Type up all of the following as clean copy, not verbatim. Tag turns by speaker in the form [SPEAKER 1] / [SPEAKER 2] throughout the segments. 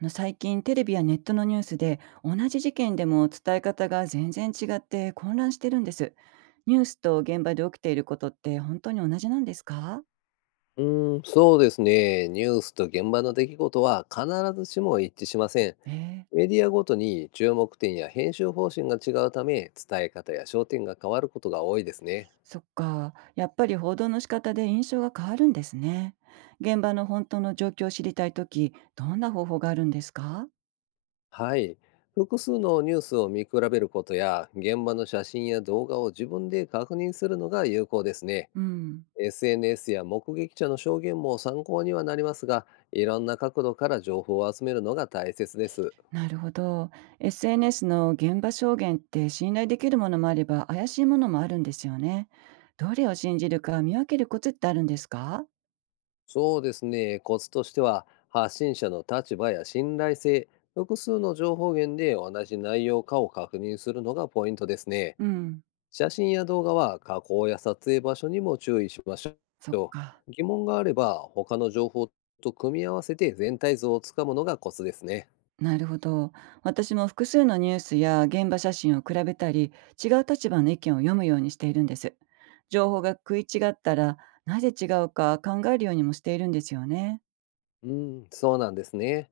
[SPEAKER 1] 最近テレビやネットのニュースで同じ事件でも伝え方が全然違って混乱してるんです。ニュースと現場で起きていることって本当に同じなんですか？
[SPEAKER 2] そうですね。ニュースと現場の出来事は必ずしも一致しません。
[SPEAKER 1] ええ。
[SPEAKER 2] メディアごとに注目点や編集方針が違うため、伝え方や焦点が変わることが多いですね。
[SPEAKER 1] そっか。やっぱり報道の仕方で印象が変わるんですね。現場の本当の状況を知りたいとき、どんな方法があるんですか？
[SPEAKER 2] はい。複数のニュースを見比べることや、現場の写真や動画を自分で確認するのが有効ですね。
[SPEAKER 1] うん。
[SPEAKER 2] SNS や目撃者の証言も参考にはなりますが、いろんな角度から情報を集めるのが大切です。
[SPEAKER 1] なるほど。SNS の現場証言って信頼できるものもあれば怪しいものもあるんですよね。どれを信じるか見分けるコツってあるんですか？
[SPEAKER 2] そうですね。コツとしては、発信者の立場や信頼性、複数の情報源で同じ内容かを確認するのがポイントですね。
[SPEAKER 1] うん、
[SPEAKER 2] 写真や動画は加工や撮影場所にも注意しまし
[SPEAKER 1] そっ
[SPEAKER 2] ょ
[SPEAKER 1] か。
[SPEAKER 2] う。疑問があれば、他の情報と組み合わせて全体像をつかむのがコツですね。
[SPEAKER 1] なるほど。私も複数のニュースや現場写真を比べたり、違う立場の意見を読むようにしているんです。情報が食い違ったら、なぜ違うか考えるようにもしているんですよね。
[SPEAKER 2] うん、そうなんですね。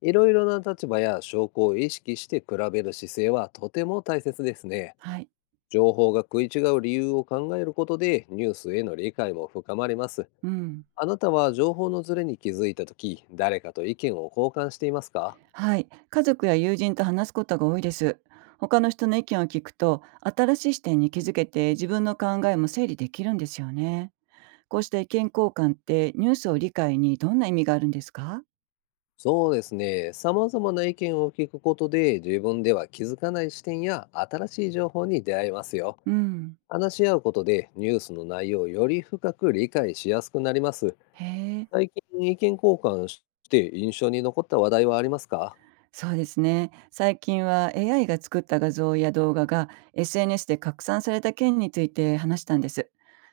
[SPEAKER 2] いろいろな立場や証拠を意識して比べる姿勢はとても大切ですね。
[SPEAKER 1] はい。
[SPEAKER 2] 情報が食い違う理由を考えることでニュースへの理解も深まります。
[SPEAKER 1] うん。
[SPEAKER 2] あなたは情報のズレに気づいた時誰かと意見を交換していますか？
[SPEAKER 1] はい。家族や友人と話すことが多いです。他の人の意見を聞くと、新しい視点に気づけて自分の考えも整理できるんですよね。こうした意見交換ってニュースを理解にどんな意味があるんですか？
[SPEAKER 2] そうですね。様々な意見を聞くことで自分では気づかない視点や新しい情報に出会えますよ。
[SPEAKER 1] うん。
[SPEAKER 2] 話し合うことでニュースの内容をより深く理解しやすくなります。
[SPEAKER 1] へえ。
[SPEAKER 2] 最近意見交換して印象に残った話題はありますか？
[SPEAKER 1] そうですね。最近は AI が作った画像や動画が SNS で拡散された件について話したんです。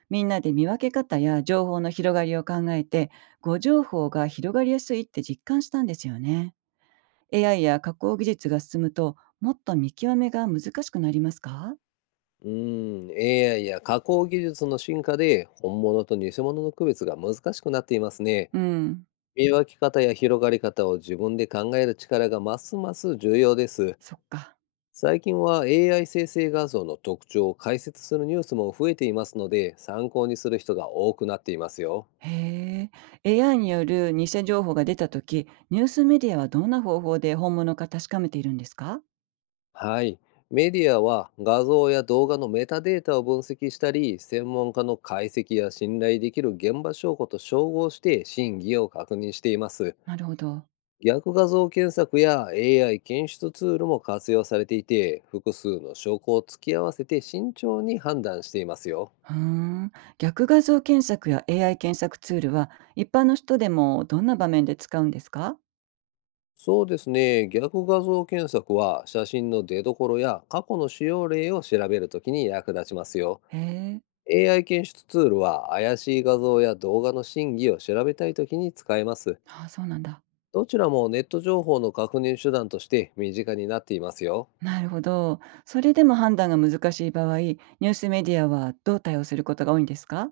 [SPEAKER 1] みんなで見分け方や情報の広がりを考えて、誤情報が広がりやすいって実感したんですよね。AI や加工技術が進むと、もっと見極めが難しくなりますか？
[SPEAKER 2] うーん、AI や加工技術の進化で本物と偽物の区別が難しくなっていますね。
[SPEAKER 1] うん、
[SPEAKER 2] 見分け方や広がり方を自分で考える力がますます重要です。
[SPEAKER 1] そっか。
[SPEAKER 2] 最近は AI 生成画像の特徴を解説するニュースも増えていますので、参考にする人が多くなっていますよ。
[SPEAKER 1] へえ。AI による偽情報が出た時ニュースメディアはどんな方法で本物か確かめているんですか？
[SPEAKER 2] はい。メディアは画像や動画のメタデータを分析したり、専門家の解析や信頼できる現場証拠と照合して真偽を確認しています。
[SPEAKER 1] なるほど。
[SPEAKER 2] 逆画像検索や AI 検出ツールも活用されていて複数の証拠を突き合わせて慎重に判断していますよ。
[SPEAKER 1] うーん。逆画像検索や AI 検索ツールは、一般の人でもどんな場面で使うんですか？
[SPEAKER 2] そうですね。逆画像検索は写真の出どころや過去の使用例を調べるときに役立ちますよ。
[SPEAKER 1] へえ。
[SPEAKER 2] AI 検出ツールは怪しい画像や動画の真偽を調べたいときに使えます。
[SPEAKER 1] ああ、そうなんだ。
[SPEAKER 2] どちらもネット情報の確認手段として身近になっていますよ。
[SPEAKER 1] なるほど。それでも判断が難しい場合、ニュースメディアはどう対応することが多いんですか？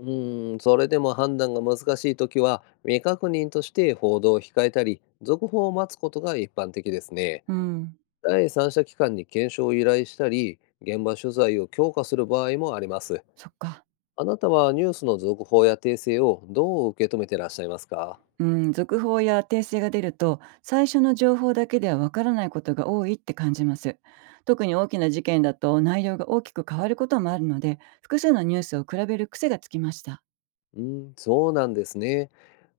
[SPEAKER 2] それでも判断が難しいときは、未確認として報道を控えたり、続報を待つことが一般的ですね。
[SPEAKER 1] うん。
[SPEAKER 2] 第三者機関に検証を依頼したり、現場取材を強化する場合もあります。
[SPEAKER 1] そっか。
[SPEAKER 2] あなたはニュースの続報や訂正をどう受け止めてらっしゃいますか？
[SPEAKER 1] うん、続報や訂正が出ると、最初の情報だけではわからないことが多いって感じます。特に大きな事件だと内容が大きく変わることもあるので、複数のニュースを比べる癖がつきました。
[SPEAKER 2] そうなんですね。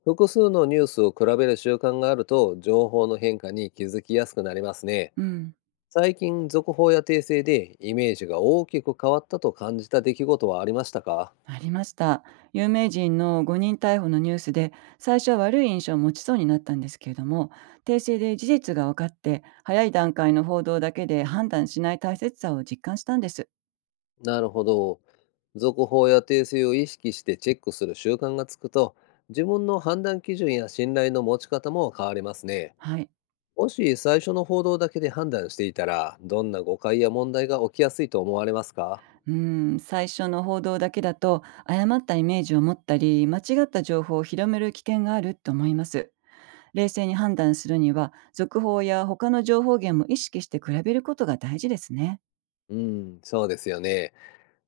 [SPEAKER 2] 複数のニュースを比べる習慣があると、情報の変化に気づきやすくなりますね。
[SPEAKER 1] うん。
[SPEAKER 2] 最近、続報や訂正でイメージが大きく変わったと感じた出来事はありましたか？
[SPEAKER 1] ありました。有名人の誤認逮捕のニュースで最初は悪い印象を持ちそうになったんですけれども、訂正で事実が分かって早い段階の報道だけで判断しない大切さを実感したんです。
[SPEAKER 2] なるほど。続報や訂正を意識してチェックする習慣がつくと、自分の判断基準や信頼の持ち方も変わりますね。
[SPEAKER 1] はい、
[SPEAKER 2] もし最初の報道だけで判断していたら、どんな誤解や問題が起きやすいと思われますか？
[SPEAKER 1] うん。最初の報道だけだと誤ったイメージを持ったり間違った情報を広める危険があると思います。冷静に判断するには続報や他の情報源も意識して比べることが大事ですね。
[SPEAKER 2] うん、そうですよね。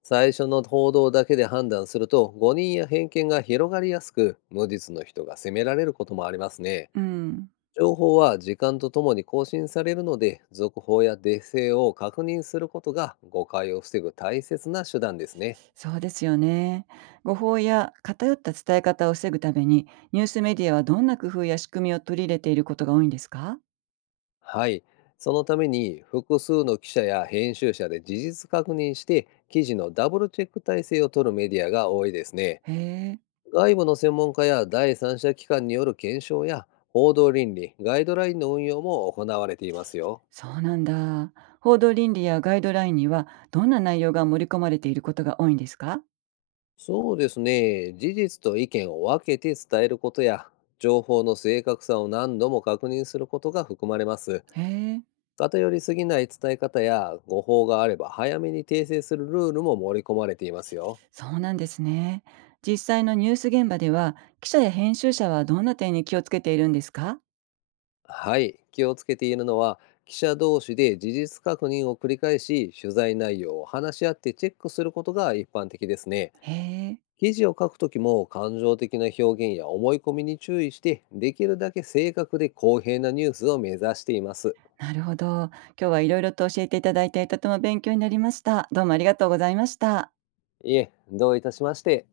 [SPEAKER 2] 最初の報道だけで判断すると、誤認や偏見が広がりやすく、無実の人が責められることもありますね。
[SPEAKER 1] うん。
[SPEAKER 2] 情報は時間とともに更新されるので、続報や訂正を確認することが誤解を防ぐ大切な手段ですね。
[SPEAKER 1] そうですよね。誤報や偏った伝え方を防ぐために、ニュースメディアはどんな工夫や仕組みを取り入れていることが多いんですか？
[SPEAKER 2] はい。そのために複数の記者や編集者で事実確認して記事のダブルチェック体制を取るメディアが多いですね。
[SPEAKER 1] へえ、
[SPEAKER 2] 外部の専門家や第三者機関による検証や報道倫理、ガイドラインの運用も行われていますよ。
[SPEAKER 1] そうなんだ。報道倫理やガイドラインには、どんな内容が盛り込まれていることが多いんですか？
[SPEAKER 2] そうですね。事実と意見を分けて伝えることや、情報の正確さを何度も確認することが含まれます。
[SPEAKER 1] へえ、
[SPEAKER 2] 偏りすぎない伝え方や誤報があれば早めに訂正するルールも盛り込まれていますよ。
[SPEAKER 1] そうなんですね。実際のニュース現場では、記者や編集者はどんな点に気をつけているんですか？
[SPEAKER 2] はい。気をつけているのは、記者同士で事実確認を繰り返し、取材内容を話し合ってチェックすることが一般的ですね。
[SPEAKER 1] へえ、
[SPEAKER 2] 記事を書くときも感情的な表現や思い込みに注意して、できるだけ正確で公平なニュースを目指しています。
[SPEAKER 1] なるほど。今日はいろいろと教えていただいて、とても勉強になりました。どうもありがとうございました。
[SPEAKER 2] いえ、どういたしまして。